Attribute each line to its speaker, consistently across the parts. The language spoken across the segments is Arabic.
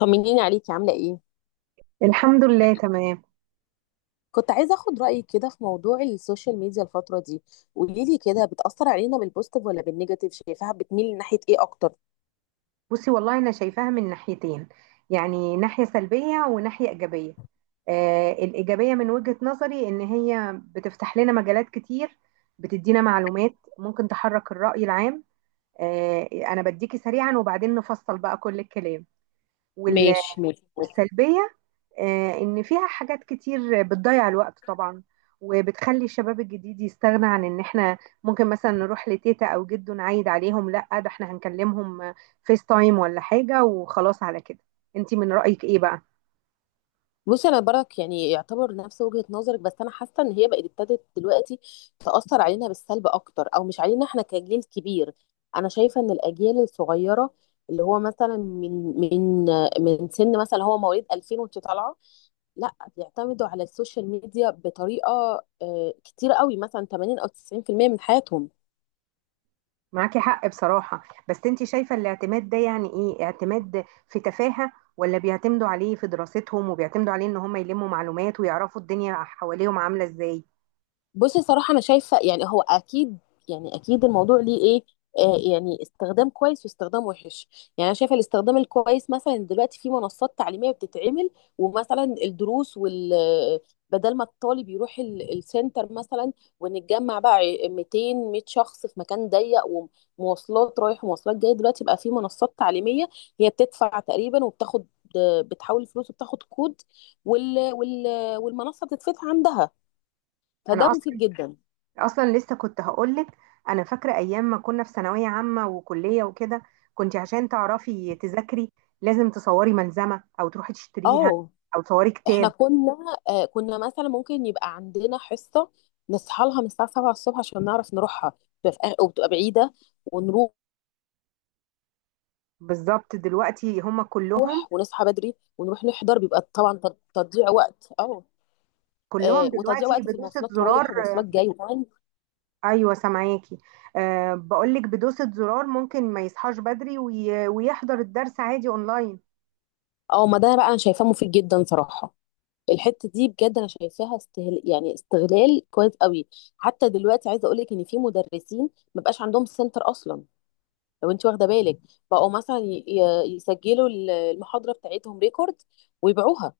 Speaker 1: طمنيني عليكي عاملة ايه؟
Speaker 2: الحمد لله، تمام.
Speaker 1: كنت عايزة اخد رأيك كده في موضوع السوشيال ميديا الفترة دي. قولي لي كده، بتأثر علينا بالبوستيف ولا بالنيجاتيف؟ شايفاها بتميل ناحية ايه اكتر؟
Speaker 2: بصي، والله انا شايفاها من ناحيتين، يعني ناحية سلبية وناحية إيجابية. آه، الإيجابية من وجهة نظري إن هي بتفتح لنا مجالات كتير، بتدينا معلومات ممكن تحرك الرأي العام. آه، أنا بديكي سريعا وبعدين نفصل بقى كل الكلام.
Speaker 1: ماشي، ماشي.
Speaker 2: والسلبية، إن فيها حاجات كتير بتضيع الوقت طبعا، وبتخلي الشباب الجديد يستغنى عن إن إحنا ممكن مثلا نروح لتيتا أو جدو نعيد عليهم، لأ ده إحنا هنكلمهم فيس تايم ولا حاجة وخلاص على كده. أنتي من رأيك إيه بقى؟
Speaker 1: بصي انا برك يعني يعتبر نفس وجهة نظرك، بس انا حاسة ان هي بقت ابتدت دلوقتي تأثر علينا بالسلب اكتر. او مش علينا احنا كجيل كبير، انا شايفة ان الاجيال الصغيرة اللي هو مثلا من سن مثلا هو مواليد 2000 وانت طالعة، لا بيعتمدوا على السوشيال ميديا بطريقه كتيره قوي، مثلا 80 او 90% من حياتهم.
Speaker 2: معاكي حق بصراحة. بس أنتي شايفة الاعتماد ده يعني إيه؟ اعتماد في تفاهة ولا بيعتمدوا عليه في دراستهم وبيعتمدوا عليه إن هم يلموا معلومات ويعرفوا الدنيا حواليهم عاملة إزاي؟
Speaker 1: بصي صراحة أنا شايفة يعني هو أكيد، يعني أكيد الموضوع ليه إيه آه يعني استخدام كويس واستخدام وحش. يعني أنا شايفة الاستخدام الكويس مثلا دلوقتي في منصات تعليمية بتتعمل، ومثلا الدروس بدل ما الطالب يروح السنتر، مثلا ونتجمع بقى 200، 100 شخص في مكان ضيق، ومواصلات رايح ومواصلات جاية. دلوقتي بقى في منصات تعليمية، هي بتدفع تقريبا وبتاخد، بتحول الفلوس وبتاخد كود، وال... وال... والمنصة بتتفتح عندها، فده
Speaker 2: أنا
Speaker 1: مفيد
Speaker 2: أصلا
Speaker 1: جدا.
Speaker 2: اصلا لسه كنت هقولك، انا فاكره ايام ما كنا في ثانويه عامه وكليه وكده، كنت عشان تعرفي تذاكري لازم تصوري ملزمه او تروحي تشتريها
Speaker 1: اه،
Speaker 2: او تصوري
Speaker 1: احنا
Speaker 2: كتاب.
Speaker 1: كنا، آه كنا مثلا ممكن يبقى عندنا حصة نصحى لها من الساعة 7 الصبح عشان نعرف نروحها، وبتبقى بعيدة ونروح،
Speaker 2: بالظبط. دلوقتي هم كلهم
Speaker 1: ونصحى بدري ونروح نحضر، بيبقى طبعا تضييع وقت. اه
Speaker 2: كلهم
Speaker 1: وتضييع
Speaker 2: دلوقتي
Speaker 1: وقت في
Speaker 2: بدوسه
Speaker 1: المواصلات
Speaker 2: زرار
Speaker 1: رايح
Speaker 2: آه،
Speaker 1: ومواصلات
Speaker 2: ب...
Speaker 1: جاي وكمان.
Speaker 2: ايوه، سامعاكي. أه، بقولك بدوسه زرار ممكن ما يصحاش بدري ويحضر الدرس عادي اونلاين.
Speaker 1: اه، ما ده بقى انا شايفاه مفيد جدا صراحة. الحتة دي بجد انا شايفاها يعني استغلال كويس قوي. حتى دلوقتي عايزة اقول لك ان في مدرسين ما بقاش عندهم سنتر اصلا، لو انت واخده بالك، بقوا مثلا يسجلوا المحاضره بتاعتهم ريكورد ويبيعوها.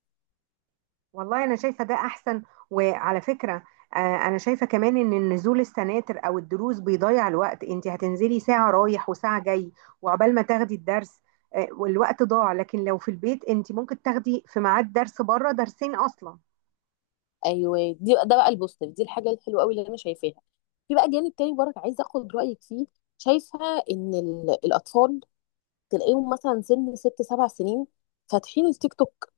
Speaker 2: والله انا شايفه ده احسن. وعلى فكره، آه، انا شايفه كمان ان النزول السناتر او الدروس بيضيع الوقت، انت هتنزلي ساعه رايح وساعه جاي وعقبال ما تاخدي الدرس، والوقت ضاع. لكن لو في البيت انت ممكن تاخدي في ميعاد درس بره درسين اصلا.
Speaker 1: ايوه، دي ده بقى البوستيف، دي الحاجه الحلوه قوي اللي انا شايفاها. في بقى جانب تاني برضه عايزه اخد رايك فيه. شايفه ان الاطفال تلاقيهم مثلا سن ست سبع سنين فاتحين التيك توك،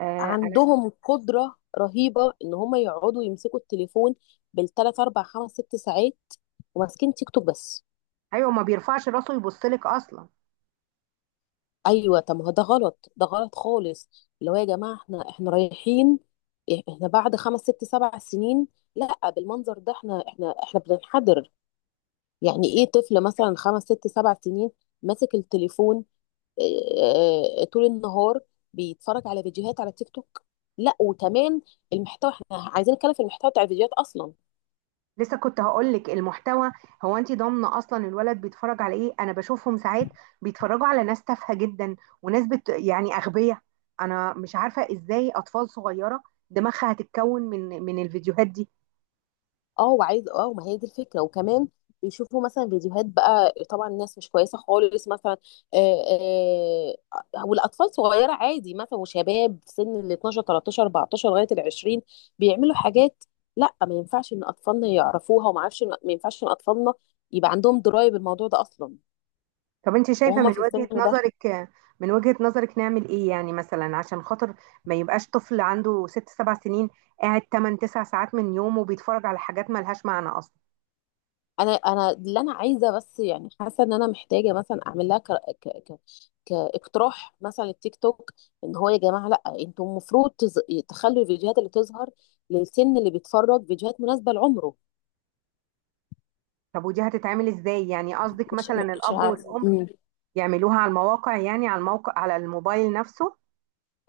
Speaker 2: آه، انا ش-
Speaker 1: عندهم قدره رهيبه ان هم يقعدوا يمسكوا التليفون بالثلاث اربع خمس ست ساعات، وماسكين تيك توك بس.
Speaker 2: ايوه، ما بيرفعش راسه يبص لك اصلا.
Speaker 1: ايوه، طب ما هو ده غلط، ده غلط خالص. اللي هو يا جماعه احنا رايحين، احنا بعد خمس ست سبع سنين، لا بالمنظر ده احنا بننحدر. يعني ايه طفل مثلا خمس ست سبع سنين ماسك التليفون، اه، طول النهار بيتفرج على فيديوهات على تيك توك؟ لا وكمان المحتوى، احنا عايزين نتكلم في المحتوى بتاع الفيديوهات اصلا.
Speaker 2: لسه كنت هقولك المحتوى. هو انت ضامنه اصلا الولد بيتفرج على ايه؟ انا بشوفهم ساعات بيتفرجوا على ناس تافهه جدا، وناس يعني اغبياء. انا مش عارفه ازاي اطفال صغيره دماغها هتتكون من الفيديوهات دي.
Speaker 1: اه وعايز، اه ما هي دي الفكره. وكمان بيشوفوا مثلا فيديوهات، بقى طبعا الناس مش كويسه خالص، مثلا آه آه والاطفال صغيره عادي، مثلا وشباب في سن ال 12، 13، 14 لغايه ال 20 بيعملوا حاجات لا ما ينفعش ان اطفالنا يعرفوها، وما اعرفش ما ينفعش ان اطفالنا يبقى عندهم درايه بالموضوع ده اصلا
Speaker 2: طب انت شايفه
Speaker 1: وهما
Speaker 2: من
Speaker 1: في
Speaker 2: وجهه
Speaker 1: السن ده.
Speaker 2: نظرك من وجهه نظرك نعمل ايه؟ يعني مثلا عشان خاطر ما يبقاش طفل عنده 6 7 سنين قاعد 8 9 ساعات من يومه بيتفرج على حاجات ملهاش معنى اصلا.
Speaker 1: انا اللي انا عايزه، بس يعني حاسه ان انا محتاجه مثلا اعمل لها ك... ك... كاقتراح مثلا للتيك توك، ان هو يا جماعه لا، انتم المفروض تخلوا الفيديوهات اللي تظهر للسن اللي بيتفرج فيديوهات مناسبه لعمره.
Speaker 2: طب ودي هتتعمل ازاي؟ يعني قصدك
Speaker 1: مش
Speaker 2: مثلا
Speaker 1: مش
Speaker 2: الاب
Speaker 1: عارفه
Speaker 2: والام يعملوها على المواقع، يعني على الموقع على الموبايل نفسه؟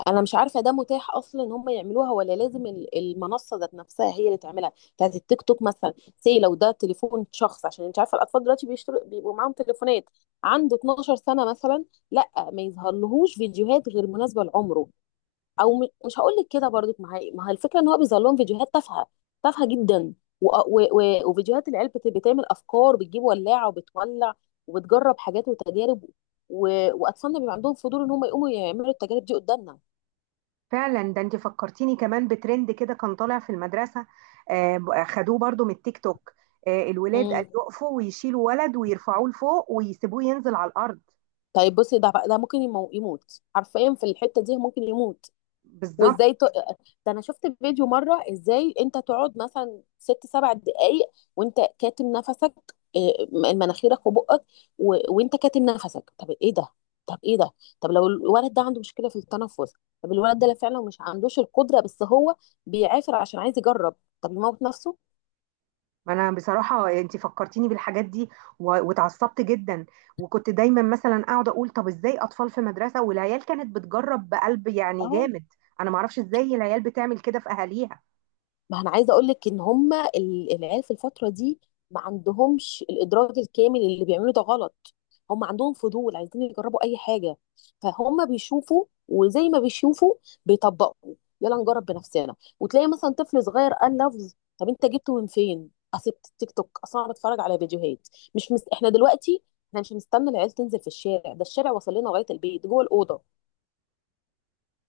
Speaker 1: انا مش عارفه ده متاح اصلا ان هم يعملوها، ولا لازم المنصه ذات نفسها هي اللي تعملها، بتاعت التيك توك مثلا. سي لو ده تليفون شخص، عشان انت عارفه الاطفال دلوقتي بيشتروا، بيبقوا معاهم تليفونات، عنده 12 سنه مثلا، لا ما يظهرلهوش فيديوهات غير مناسبه لعمره. او مش هقول لك كده برضك، ما هي الفكره ان هو بيظهر لهم فيديوهات تافهه، تافهه جدا. وفيديوهات العيال بتعمل افكار، بتجيب ولاعه وبتولع وبتجرب حاجات وتجارب، و... واطفالنا بيبقى عندهم فضول ان هم يقوموا يعملوا التجارب دي قدامنا.
Speaker 2: فعلا، ده انت فكرتيني كمان بترند كده كان طالع في المدرسة، خدوه برضو من التيك توك، الولاد قال
Speaker 1: مم.
Speaker 2: يقفوا ويشيلوا ولد ويرفعوه لفوق ويسيبوه ينزل على الأرض.
Speaker 1: طيب بصي، ده ممكن يموت حرفيا. في الحته دي ممكن يموت.
Speaker 2: بالظبط.
Speaker 1: وازاي ده انا شفت فيديو مره، ازاي انت تقعد مثلا ست سبع دقائق وانت كاتم نفسك، مناخيرك وبقك، وانت كاتم نفسك. طب ايه ده؟ طب ايه ده؟ طب لو الولد ده عنده مشكله في التنفس؟ طب الولد ده لا، فعلا مش عندوش القدره، بس هو بيعافر عشان عايز يجرب. طب يموت نفسه؟
Speaker 2: ما انا بصراحة انت فكرتيني بالحاجات دي واتعصبت جدا، وكنت دايما مثلا اقعد اقول طب ازاي اطفال في مدرسة والعيال كانت بتجرب بقلب يعني
Speaker 1: اه،
Speaker 2: جامد. انا ما اعرفش ازاي العيال بتعمل كده في اهاليها.
Speaker 1: ما انا عايزه اقول لك ان هم العيال في الفتره دي ما عندهمش الادراك الكامل اللي بيعملوا ده غلط. هم عندهم فضول، عايزين يجربوا اي حاجه. فهم بيشوفوا، وزي ما بيشوفوا بيطبقوا. يلا نجرب بنفسنا. وتلاقي مثلا طفل صغير قال لفظ، طب انت جبته من فين؟ اصل التيك توك، اصلا انا بتفرج على فيديوهات. مش مس... احنا دلوقتي احنا مش مستنى العيال تنزل في الشارع، ده الشارع وصل لنا لغايه البيت جوه الاوضه.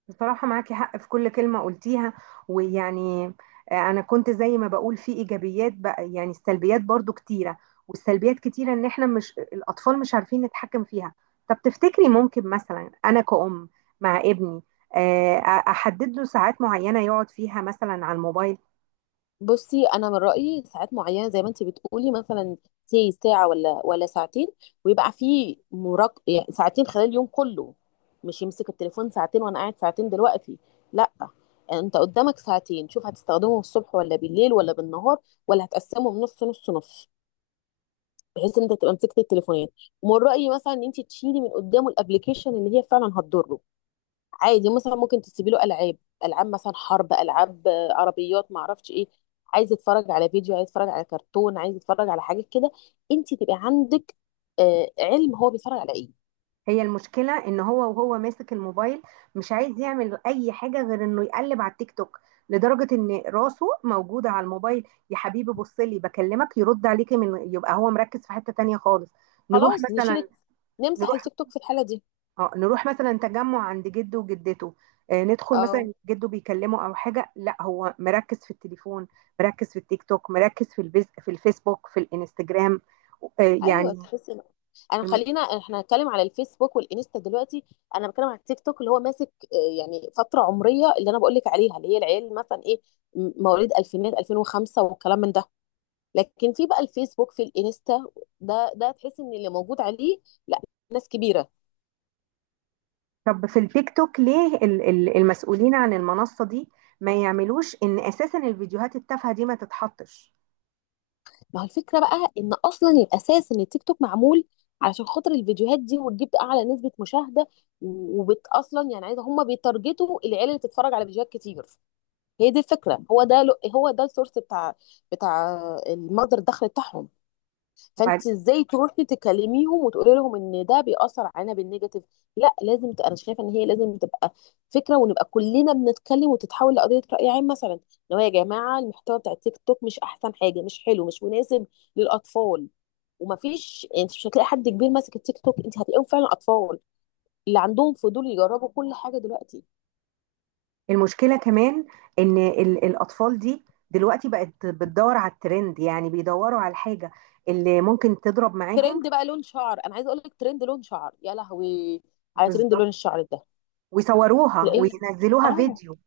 Speaker 2: بصراحة معاكي حق في كل كلمة قلتيها. ويعني، أنا كنت زي ما بقول في إيجابيات، بقى يعني السلبيات برضو كتيرة. والسلبيات كتيرة إن إحنا مش الأطفال مش عارفين نتحكم فيها. طب تفتكري ممكن مثلا أنا كأم مع ابني أحدد له ساعات معينة يقعد فيها مثلا على الموبايل؟
Speaker 1: بصي انا من رايي ساعات معينه، زي ما انت بتقولي مثلا سي ساعه ولا ساعتين، ويبقى في مراق. يعني ساعتين خلال اليوم كله، مش يمسك التليفون ساعتين وانا قاعد ساعتين دلوقتي، لا. انت قدامك ساعتين، شوف هتستخدمهم الصبح ولا بالليل ولا بالنهار، ولا هتقسمهم نص نص نص، بحيث ان انت تبقى مسكت التليفونات. ومن رايي مثلا ان انت تشيلي من قدامه الابلكيشن اللي هي فعلا هتضره. عادي مثلا ممكن تسيبي له العاب، العاب مثلا حرب، العاب عربيات، ما اعرفش ايه. عايز يتفرج على فيديو، عايز يتفرج على كرتون، عايز يتفرج على حاجه كده، انت تبقى عندك علم هو بيتفرج على ايه.
Speaker 2: هي المشكلة ان هو وهو ماسك الموبايل مش عايز يعمل اي حاجة غير انه يقلب على التيك توك، لدرجة ان راسه موجودة على الموبايل. يا حبيبي، بص لي بكلمك يرد عليكي، من يبقى هو مركز في حتة تانية خالص. نروح
Speaker 1: خلاص نشيل،
Speaker 2: مثلا
Speaker 1: نمسح
Speaker 2: نروح
Speaker 1: التيك توك في الحاله دي.
Speaker 2: اه نروح مثلا تجمع عند جده وجدته، ندخل
Speaker 1: اه،
Speaker 2: مثلا جده بيكلمه او حاجة، لا هو مركز في التليفون، مركز في التيك توك، مركز في الفيسبوك، في الانستجرام،
Speaker 1: ايوه،
Speaker 2: يعني.
Speaker 1: تحسي انا، خلينا احنا هنتكلم على الفيسبوك والانستا دلوقتي. انا بتكلم على التيك توك اللي هو ماسك يعني فتره عمريه اللي انا بقول لك عليها، اللي هي العيال مثلا ايه، مواليد الفينات 2005 والكلام من ده. لكن في بقى الفيسبوك في الانستا، ده تحس ان اللي موجود عليه لا، ناس كبيره.
Speaker 2: طب في التيك توك ليه المسؤولين عن المنصة دي ما يعملوش ان اساسا الفيديوهات التافهة دي ما تتحطش؟
Speaker 1: ما هو الفكره بقى ان اصلا الاساس ان التيك توك معمول علشان خاطر الفيديوهات دي، وتجيب اعلى نسبه مشاهده، وبت اصلا يعني عايزه، هم بيتارجتوا العيال اللي تتفرج على فيديوهات كتير. هي دي الفكره. هو ده السورس بتاع المصدر الدخل بتاعهم.
Speaker 2: وبعد،
Speaker 1: فانت ازاي تروحي تكلميهم وتقولي لهم ان ده بيأثر علينا بالنيجاتيف؟ لا لازم انا شايفه ان هي لازم تبقى فكره، ونبقى كلنا بنتكلم وتتحول لقضيه رأي عام، مثلا ان هو يا جماعه المحتوى بتاع التيك توك مش احسن حاجه، مش حلو، مش مناسب للاطفال. ومفيش، انت مش هتلاقي حد كبير ماسك التيك توك، انت هتلاقيهم فعلا اطفال اللي عندهم فضول يجربوا كل حاجه دلوقتي.
Speaker 2: المشكلة كمان ان الاطفال دي دلوقتي بقت بتدور على الترند، يعني بيدوروا على الحاجة اللي ممكن تضرب معاهم.
Speaker 1: ترند بقى لون شعر، انا عايزه اقول لك، ترند لون شعر يا لهوي! على ترند
Speaker 2: بالظبط.
Speaker 1: لون الشعر ده
Speaker 2: ويصوروها
Speaker 1: تلاقيه،
Speaker 2: وينزلوها
Speaker 1: اه،
Speaker 2: فيديو.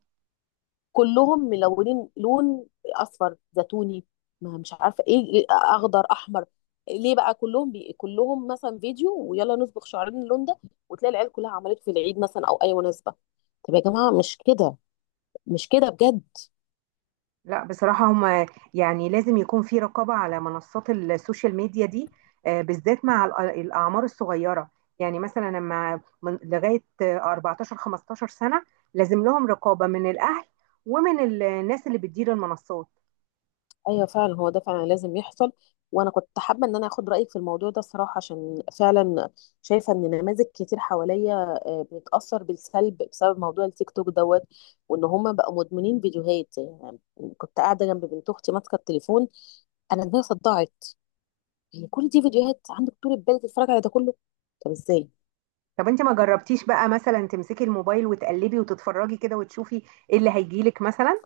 Speaker 1: كلهم ملونين، لون اصفر زيتوني، ما مش عارفه ايه اخضر احمر. ليه بقى كلهم كلهم مثلا فيديو ويلا نصبغ شعرنا اللون ده؟ وتلاقي العيال كلها عملت في العيد مثلا او اي مناسبه. طب يا جماعه مش كده، مش كده بجد.
Speaker 2: لا بصراحة، هم يعني لازم يكون في رقابة على منصات السوشيال ميديا دي، بالذات مع الأعمار الصغيرة، يعني مثلا لما من لغاية 14 15 سنة لازم لهم رقابة من الأهل ومن الناس اللي بتدير المنصات.
Speaker 1: ايوه فعلا، هو ده فعلا لازم يحصل. وانا كنت حابه ان انا اخد رايك في الموضوع ده الصراحه، عشان فعلا شايفه ان نماذج كتير حواليا بتتاثر بالسلب بسبب موضوع التيك توك دوت، وان هم بقوا مدمنين فيديوهات يعني. كنت قاعده جنب بنت اختي ماسكه التليفون، انا دماغي صدعت. هي كل دي فيديوهات عندك؟ طول البال تتفرج على ده كله؟ طب ازاي؟
Speaker 2: طب انت ما جربتيش بقى مثلا تمسكي الموبايل وتقلبي وتتفرجي كده وتشوفي ايه اللي هيجيلك مثلا؟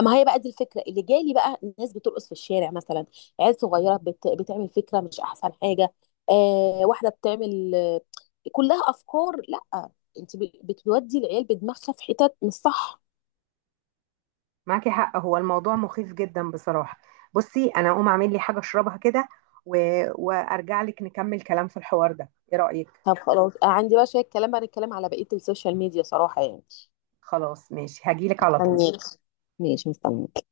Speaker 1: ما هي بقى دي الفكره اللي جالي بقى، الناس بترقص في الشارع مثلا، عيال صغيره بتعمل فكره مش احسن حاجه، واحده بتعمل كلها افكار لا. انت بتودي العيال بدماغها في حتت مش صح.
Speaker 2: معاكي حق، هو الموضوع مخيف جدا بصراحة. بصي انا اقوم اعمل لي حاجة اشربها كده و... وارجع لك نكمل كلام في الحوار ده. ايه رأيك؟
Speaker 1: طب خلاص، عندي بقى شويه كلام بعد الكلام على بقيه السوشيال ميديا صراحه يعني.
Speaker 2: خلاص ماشي، هجيلك على طول.
Speaker 1: مستنياك. ماشي، مستنياك.